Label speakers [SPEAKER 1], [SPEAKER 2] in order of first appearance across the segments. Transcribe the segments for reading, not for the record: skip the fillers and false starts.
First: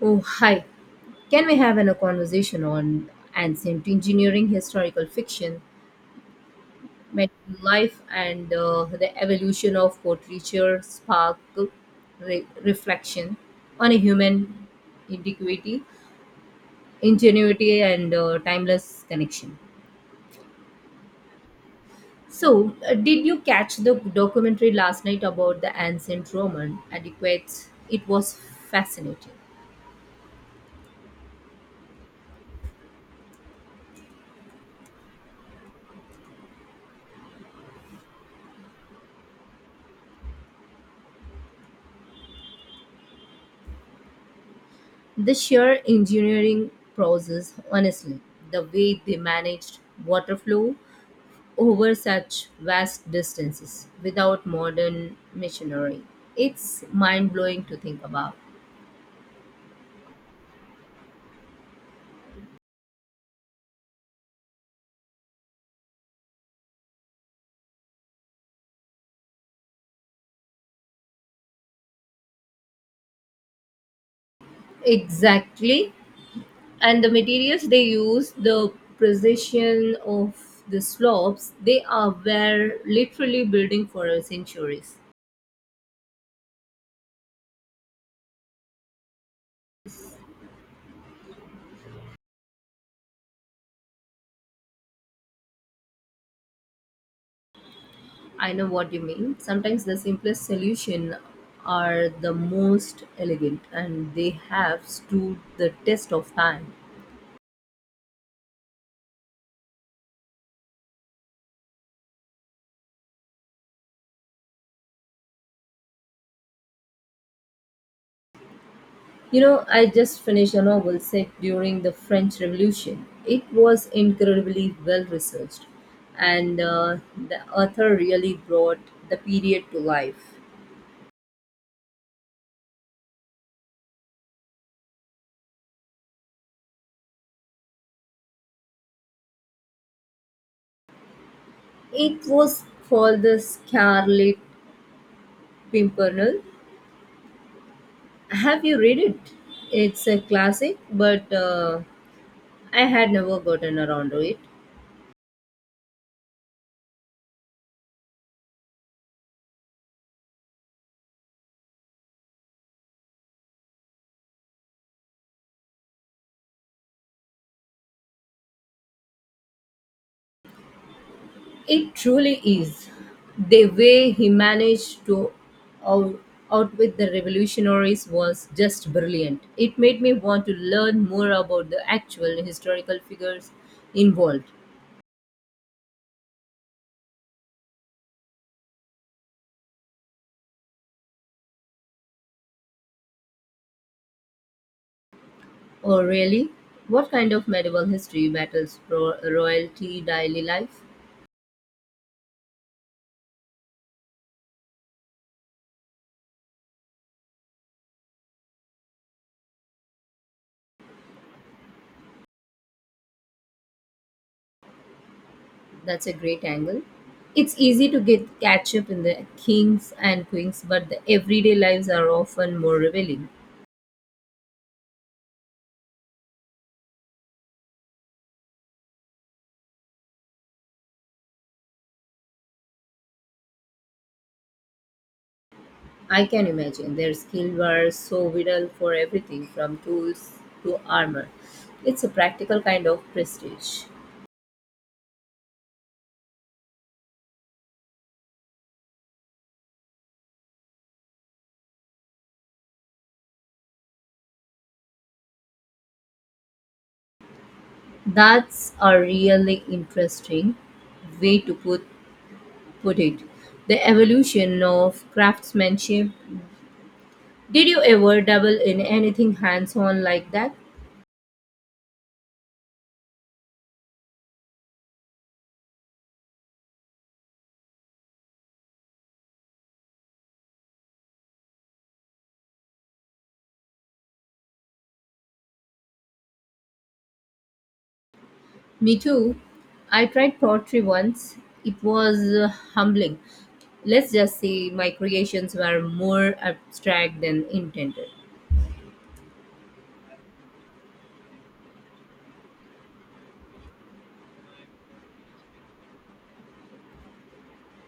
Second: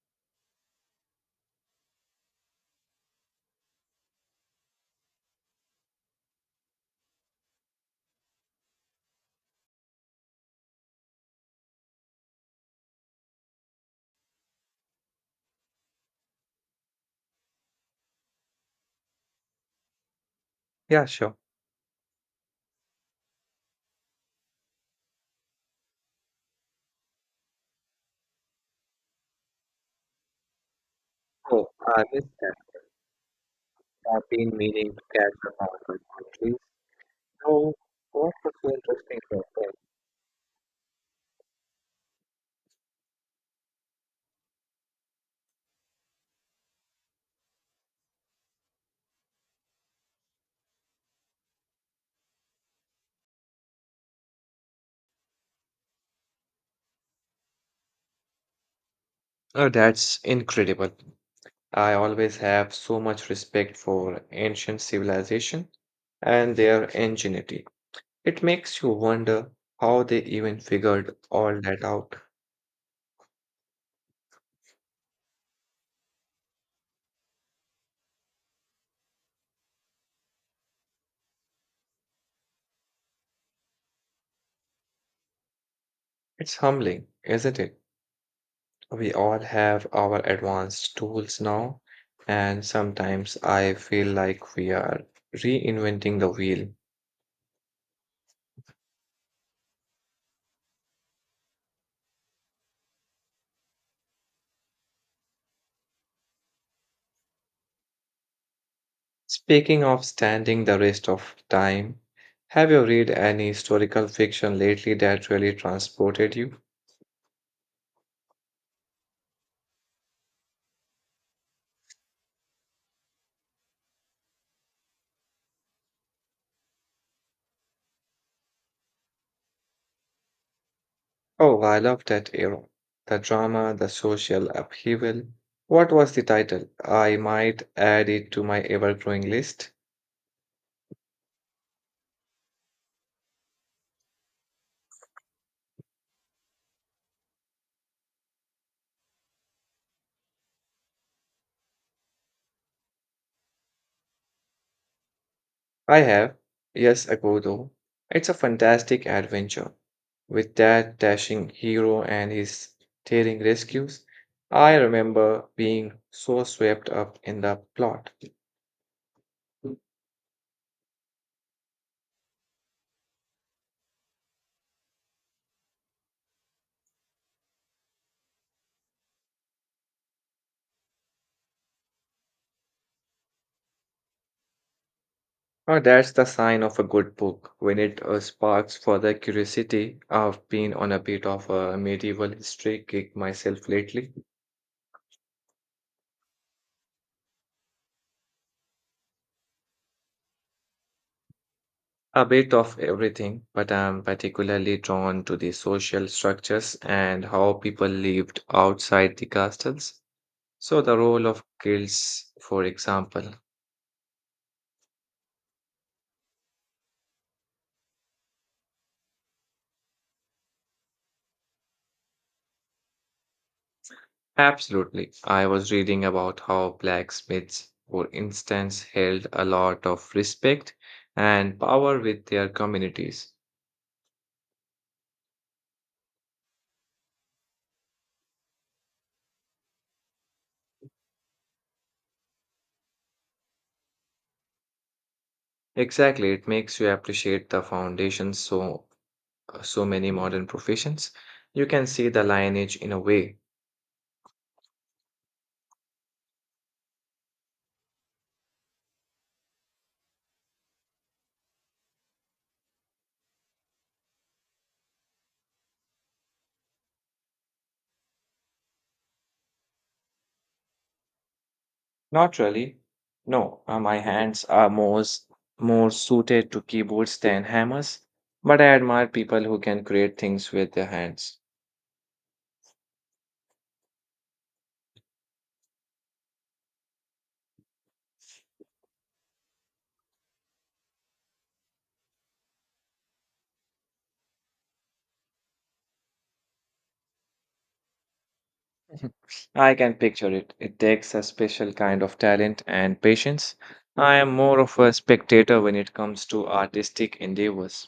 [SPEAKER 1] Oh, hi. Can we have a conversation on ancient engineering, historical fiction, medieval life, and the evolution of portraiture, spark, reflection on a human indiquity, ingenuity, and timeless connection?
[SPEAKER 2] Yeah, sure.
[SPEAKER 1] So, did you catch the documentary last night about the ancient Roman adequates? It was fascinating.
[SPEAKER 2] Oh, I missed that. I've been meaning to catch up on the country. So, what was so interesting about that?
[SPEAKER 1] The sheer engineering process, honestly, the way they managed water flow over such vast distances without modern machinery, it's mind blowing to think about.
[SPEAKER 2] Oh, that's incredible. I always have so much respect for ancient civilization and their ingenuity. It makes you wonder how they even figured all that out.
[SPEAKER 1] Exactly. And the materials they use, the precision of the slopes, they are were literally building for centuries.
[SPEAKER 2] It's humbling, isn't it? We all have our advanced tools now, and sometimes I feel like we are reinventing the wheel.
[SPEAKER 1] I know what you mean. Sometimes the simplest solution are the most elegant and they have stood the test of time.
[SPEAKER 2] Speaking of standing the rest of time, have you read any historical fiction lately that really transported you?
[SPEAKER 1] You know, I just finished a novel set during the French Revolution. It was incredibly well researched and the author really brought the period to life.
[SPEAKER 2] Oh, I love that era. The drama, the social upheaval. What was the title? I might add it to my ever growing list.
[SPEAKER 1] It was called The Scarlet Pimpernel. Have you read it? It's a classic, but I had never gotten around to it.
[SPEAKER 2] I have, yes, ago though. It's a fantastic adventure. With that dashing hero and his daring rescues, I remember being so swept up in the plot.
[SPEAKER 1] It truly is. The way he managed to out- outwit the revolutionaries was just brilliant. It made me want to learn more about the actual historical figures involved.
[SPEAKER 2] Oh, that's the sign of a good book when it sparks further curiosity. I've been on a bit of a medieval history kick myself lately,
[SPEAKER 1] Oh, really? What kind of medieval history battles royalty daily life?
[SPEAKER 2] a bit of everything, but I'm particularly drawn to the social structures and how people lived outside the castles. So, the role of guilds, for example.
[SPEAKER 1] That's a great angle. It's easy to get catch up in the kings and queens, but the everyday lives are often more revealing.
[SPEAKER 2] Absolutely. I was reading about how blacksmiths, for instance, held a lot of respect and power with their communities.
[SPEAKER 1] I can imagine their skills were so vital for everything from tools to armor. It's a practical kind of prestige.
[SPEAKER 2] Exactly, it makes you appreciate the foundations so many modern professions. You can see the lineage in a way.
[SPEAKER 1] That's a really interesting way to put it. The evolution of craftsmanship. Did you ever dabble in anything hands-on like that?
[SPEAKER 2] Not really. No, my hands are more suited to keyboards than hammers, but I admire people who can create things with their hands.
[SPEAKER 1] Me too. I tried pottery once. It was humbling. Let's just say my creations were more abstract than intended.
[SPEAKER 2] I can picture it. It takes a special kind of talent and patience. I am more of a spectator when it comes to artistic endeavors.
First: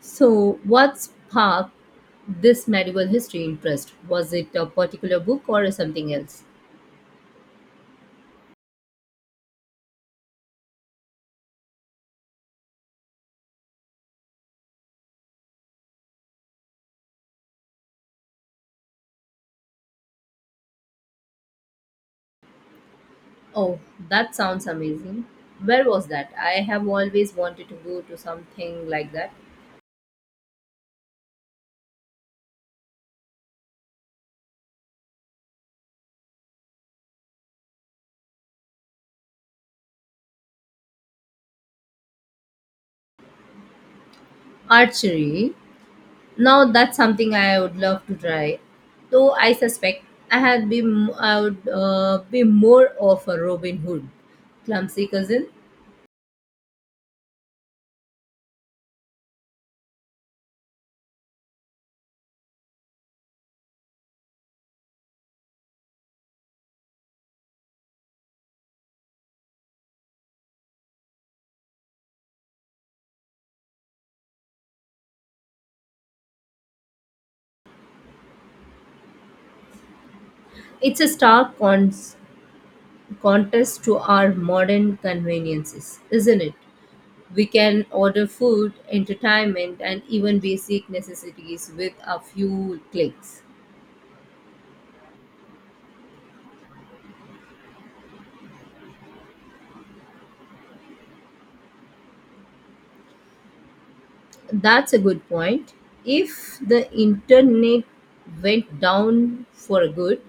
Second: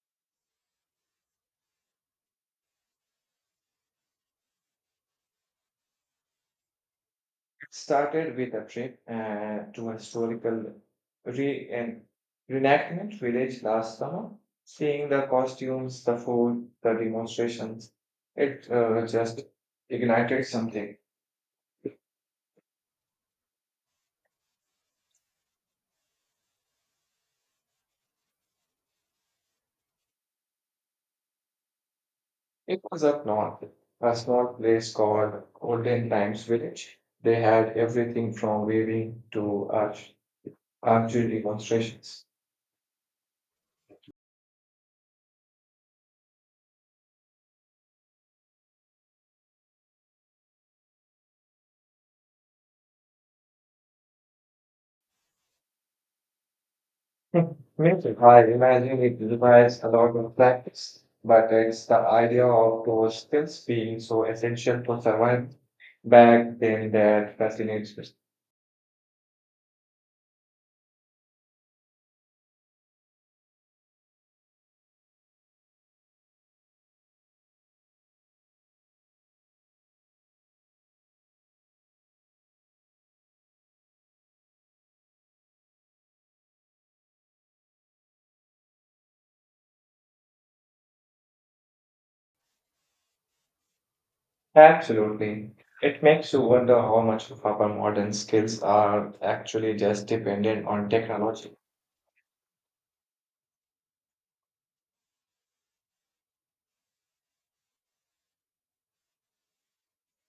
[SPEAKER 1] So, what sparked this medieval history interest? Was it a particular book or something else?
[SPEAKER 2] Started with a trip to a historical re- en- reenactment village last summer. Seeing the costumes, the food, the demonstrations, it just ignited something.
[SPEAKER 1] Oh, that sounds amazing. Where was that? I have always wanted to go to something like that.
[SPEAKER 2] It was up north, a small place called Olden Times Village. They had everything from weaving to archery demonstrations.
[SPEAKER 1] Archery. Now that's something I would love to try. Though I suspect I had be I would be more of a Robin Hood, clumsy cousin.
[SPEAKER 2] Music, I imagine it requires a lot of practice, but it's the idea of those skills being so essential for survival back then that fascinates me.
[SPEAKER 1] It's a stark contest to our modern conveniences, isn't it? We can order food, entertainment, and even basic necessities with a few clicks.
[SPEAKER 2] Absolutely. It makes you wonder how much of our modern skills are actually just dependent on technology.
[SPEAKER 1] That's a good point. If the internet went down for good,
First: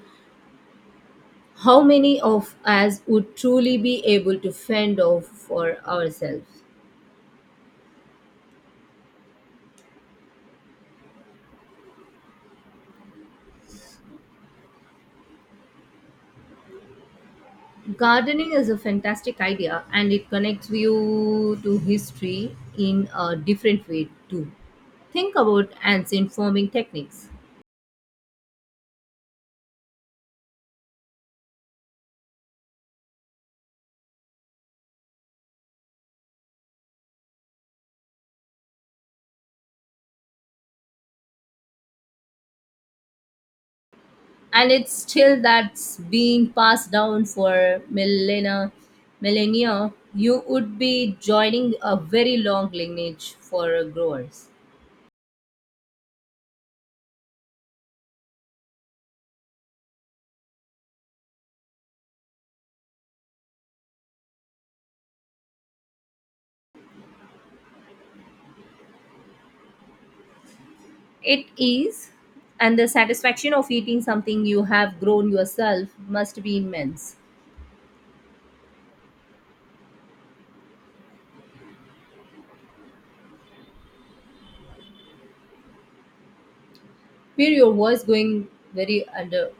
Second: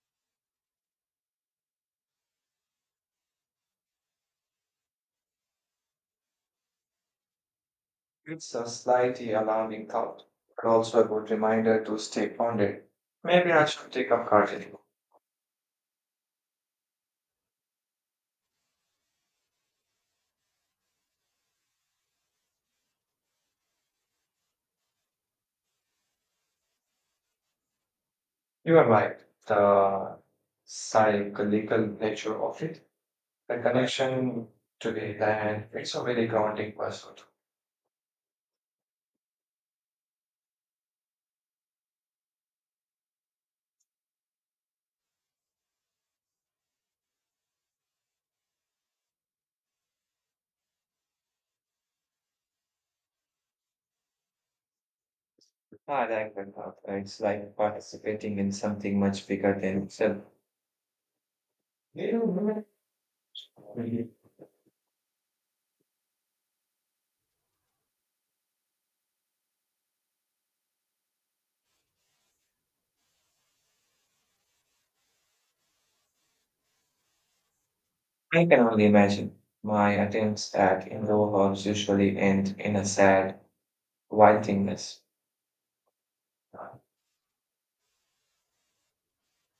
[SPEAKER 1] how many of us would truly be able to fend off for ourselves?
[SPEAKER 2] It's a slightly alarming thought, but also a good reminder to stay grounded. Maybe I should take up gardening.
[SPEAKER 1] Gardening is a fantastic idea and it connects you to history in a different way too. Think about ancient farming techniques.
[SPEAKER 2] You are right. The psychological nature of it. The connection to the land, it's a very grounding pursuit.
[SPEAKER 1] And it's still that's being passed down for millennia, you would be joining a very long lineage for growers.
[SPEAKER 2] I like that thought. It's like participating in something much bigger than itself. Mhm.
[SPEAKER 1] It is, and the satisfaction of eating something you have grown yourself must be immense.
[SPEAKER 2] I can only imagine my attempts at indoor hobbies usually end in a sad, wildingness.
[SPEAKER 1] Where your voice going very under?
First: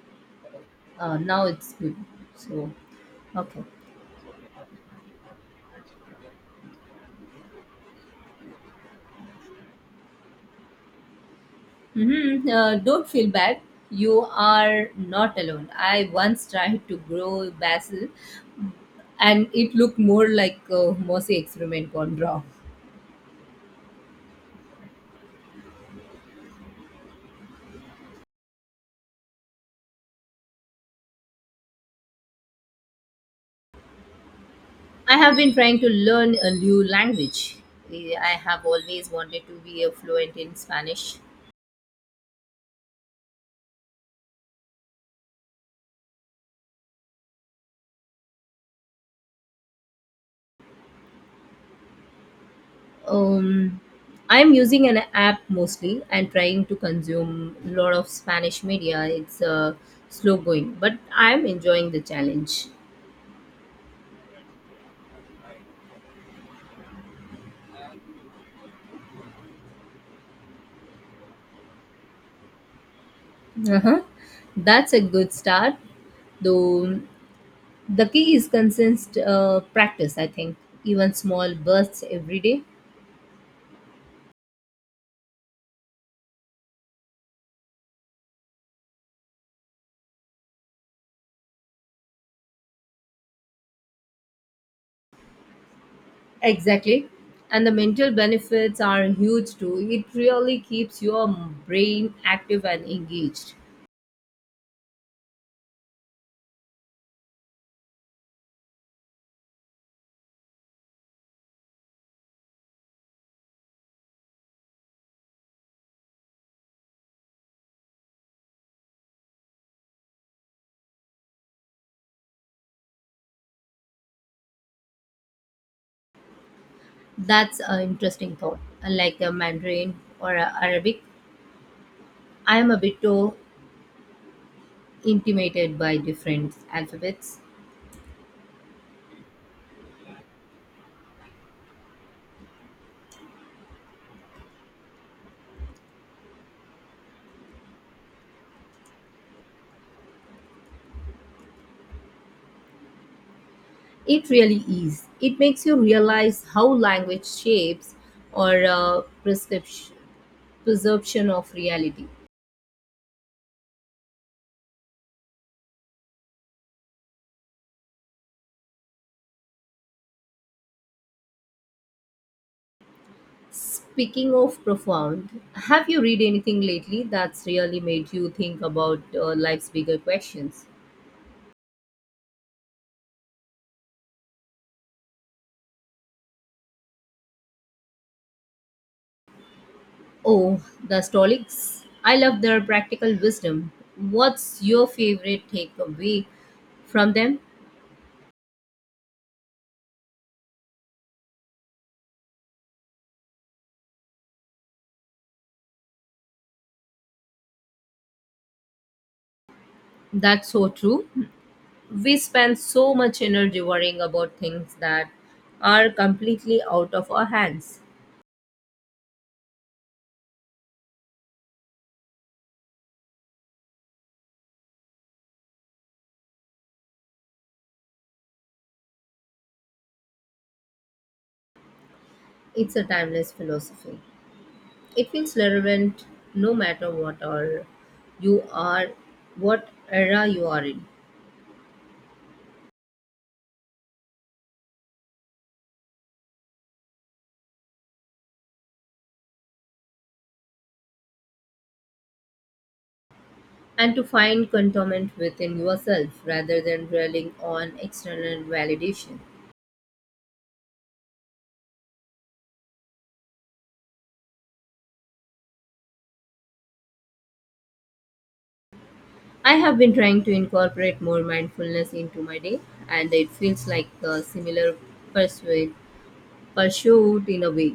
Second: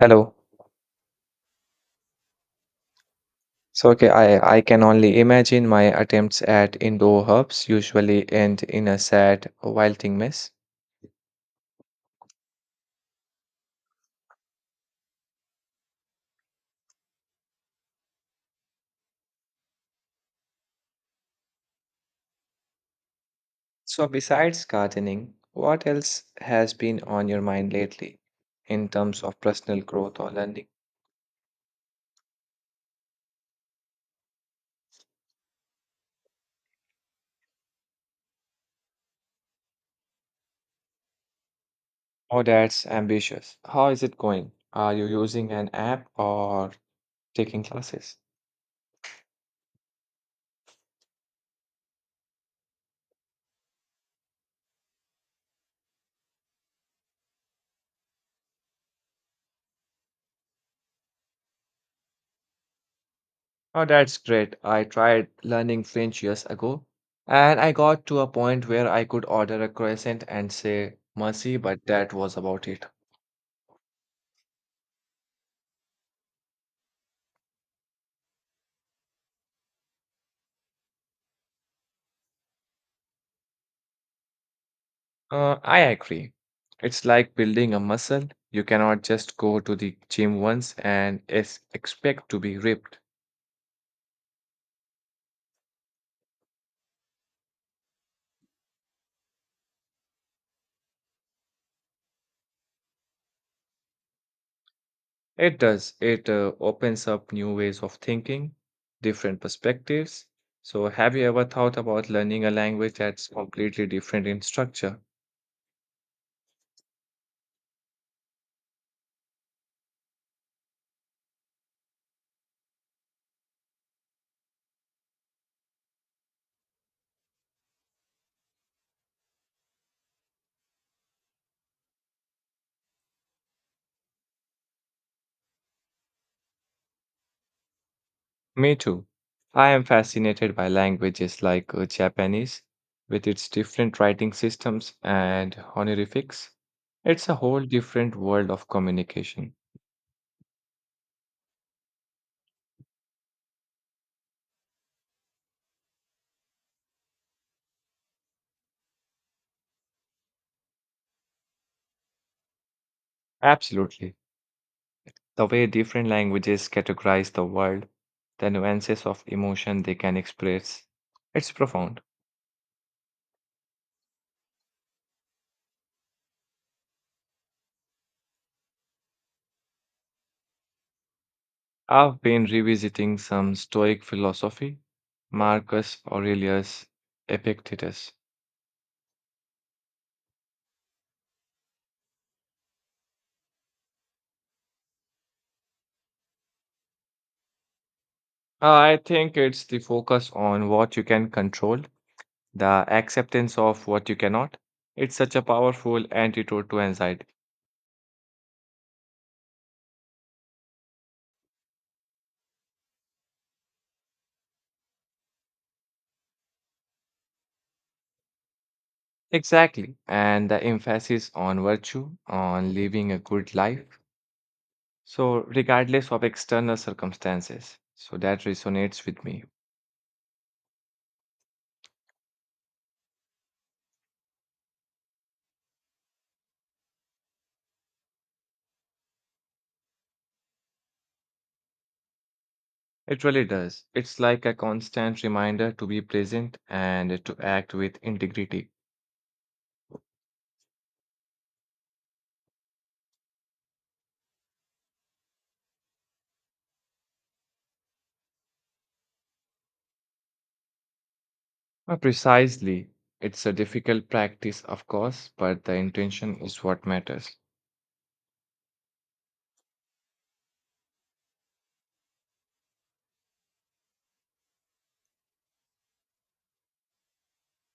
[SPEAKER 2] Hello.
[SPEAKER 1] Now it's good. So, okay.
[SPEAKER 2] So okay, I can only imagine my attempts at indoor herbs usually end in a sad, wild mess.
[SPEAKER 1] Mm-hmm. Don't feel bad, you are not alone. I once tried to grow basil and it looked more like a Morse experiment gone wrong.
[SPEAKER 2] So, besides gardening, what else has been on your mind lately in terms of personal growth or learning?
[SPEAKER 1] I have been trying to learn a new language. I have always wanted to be a fluent in Spanish.
[SPEAKER 2] Oh, that's ambitious. How is it going? Are you using an app or taking classes?
[SPEAKER 1] Um, I'm using an app mostly and trying to consume a lot of Spanish media. It's slow going, but I'm enjoying the challenge.
[SPEAKER 2] Oh, that's great. I tried learning French years ago, and I got to a point where I could order a croissant and say merci, but that was about it.
[SPEAKER 1] Uh-huh. That's a good start, though. The key is consist practice. I think even small bursts every day.
[SPEAKER 2] I agree. It's like building a muscle. You cannot just go to the gym once and expect to be ripped.
[SPEAKER 1] Exactly. And the mental benefits are huge too. It really keeps your brain active and engaged.
[SPEAKER 2] It does. It opens up new ways of thinking, different perspectives. So, have you ever thought about learning a language that's completely different in structure?
[SPEAKER 1] That's an interesting thought. Unlike a Mandarin or a Arabic, I am a bit too intimidated by different alphabets.
[SPEAKER 2] Me too. I am fascinated by languages like Japanese, with its different writing systems and honorifics. It's a whole different world of communication.
[SPEAKER 1] It really is. It makes you realize how language shapes or uh, prescription, perception of reality.
[SPEAKER 2] Absolutely. The way different languages categorize the world, the nuances of emotion they can express, it's profound.
[SPEAKER 1] Speaking of profound, have you read anything lately that's really made you think about life's bigger questions?
[SPEAKER 2] I've been revisiting some Stoic philosophy, Marcus Aurelius Epictetus.
[SPEAKER 1] Oh, the Stoics. I love their practical wisdom. What's your favorite takeaway from them?
[SPEAKER 2] I think it's the focus on what you can control, the acceptance of what you cannot. It's such a powerful antidote to anxiety.
[SPEAKER 1] That's so true. We spend so much energy worrying about things that are completely out of our hands.
[SPEAKER 2] Exactly. And the emphasis on virtue, on living a good life. So, regardless of external circumstances. So, that resonates with me.
[SPEAKER 1] It's a timeless philosophy. It feels relevant no matter what or you are, what era you are in,
[SPEAKER 2] It really does. It's like a constant reminder to be present and to act with integrity.
[SPEAKER 1] and to find contentment within yourself rather than relying on external validation.
[SPEAKER 2] Precisely. It's a difficult practice, of course, but the intention is what matters.
[SPEAKER 1] I have been trying to incorporate more mindfulness into my day, and it feels like a similar pursuit, pursuit in a way.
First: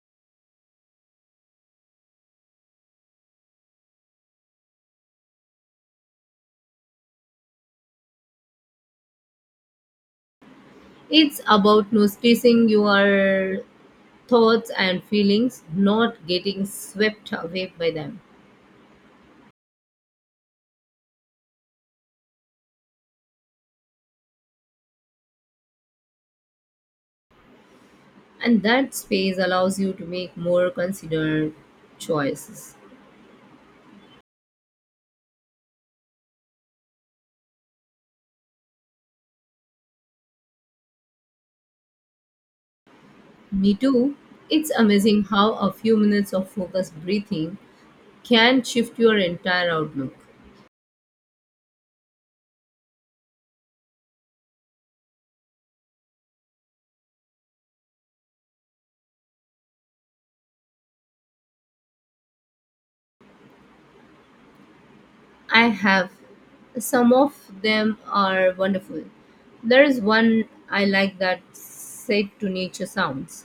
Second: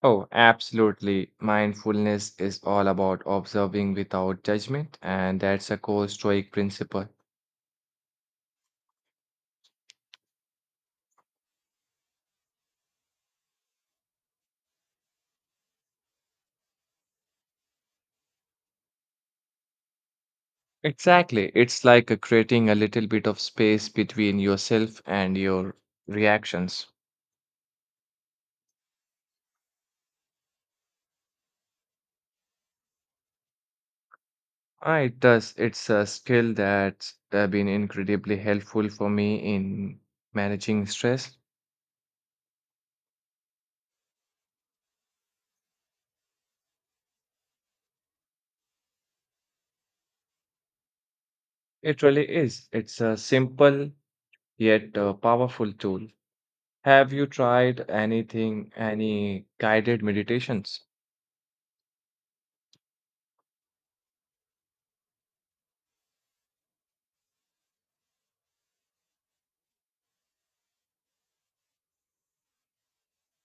[SPEAKER 2] Oh, absolutely. Mindfulness is all about observing without judgment, and that's a core Stoic principle.
[SPEAKER 1] It's about noticing your thoughts and feelings, not getting swept away by them.
[SPEAKER 2] Exactly. It's like creating a little bit of space between yourself and your reactions.
[SPEAKER 1] And that space allows you to make more considered choices.
[SPEAKER 2] Ah, it does. It's a skill that's been incredibly helpful for me in managing stress.
[SPEAKER 1] Me too. It's amazing how a few minutes of focused breathing can shift your entire outlook.
[SPEAKER 2] It really is. It's a simple yet powerful tool. Have you tried anything, any guided meditations?
[SPEAKER 1] I have. Some of them are wonderful. There is one I like that said to nature sounds.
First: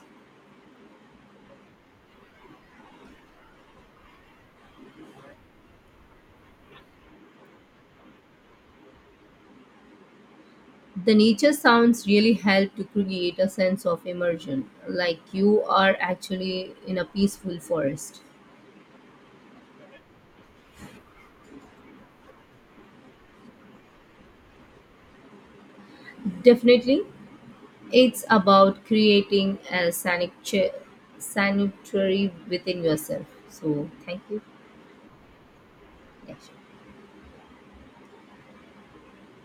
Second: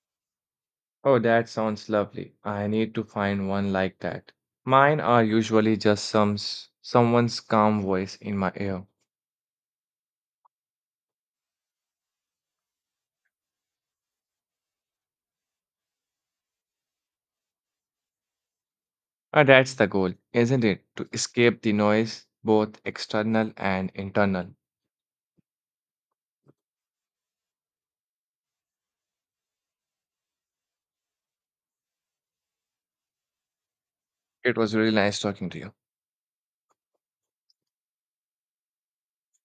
[SPEAKER 2] Oh, that sounds lovely. I need to find one like that. Mine are usually just someone's calm voice in my ear.
[SPEAKER 1] The nature sounds really help to create a sense of immersion, like you are actually in a peaceful forest.
[SPEAKER 2] Ah, that's the goal, isn't it? To escape the noise, both external and internal.
[SPEAKER 1] Definitely, it's about creating a sanctuary within yourself. So, thank you.
[SPEAKER 2] It was really nice talking to you.
[SPEAKER 1] Yeah, sure.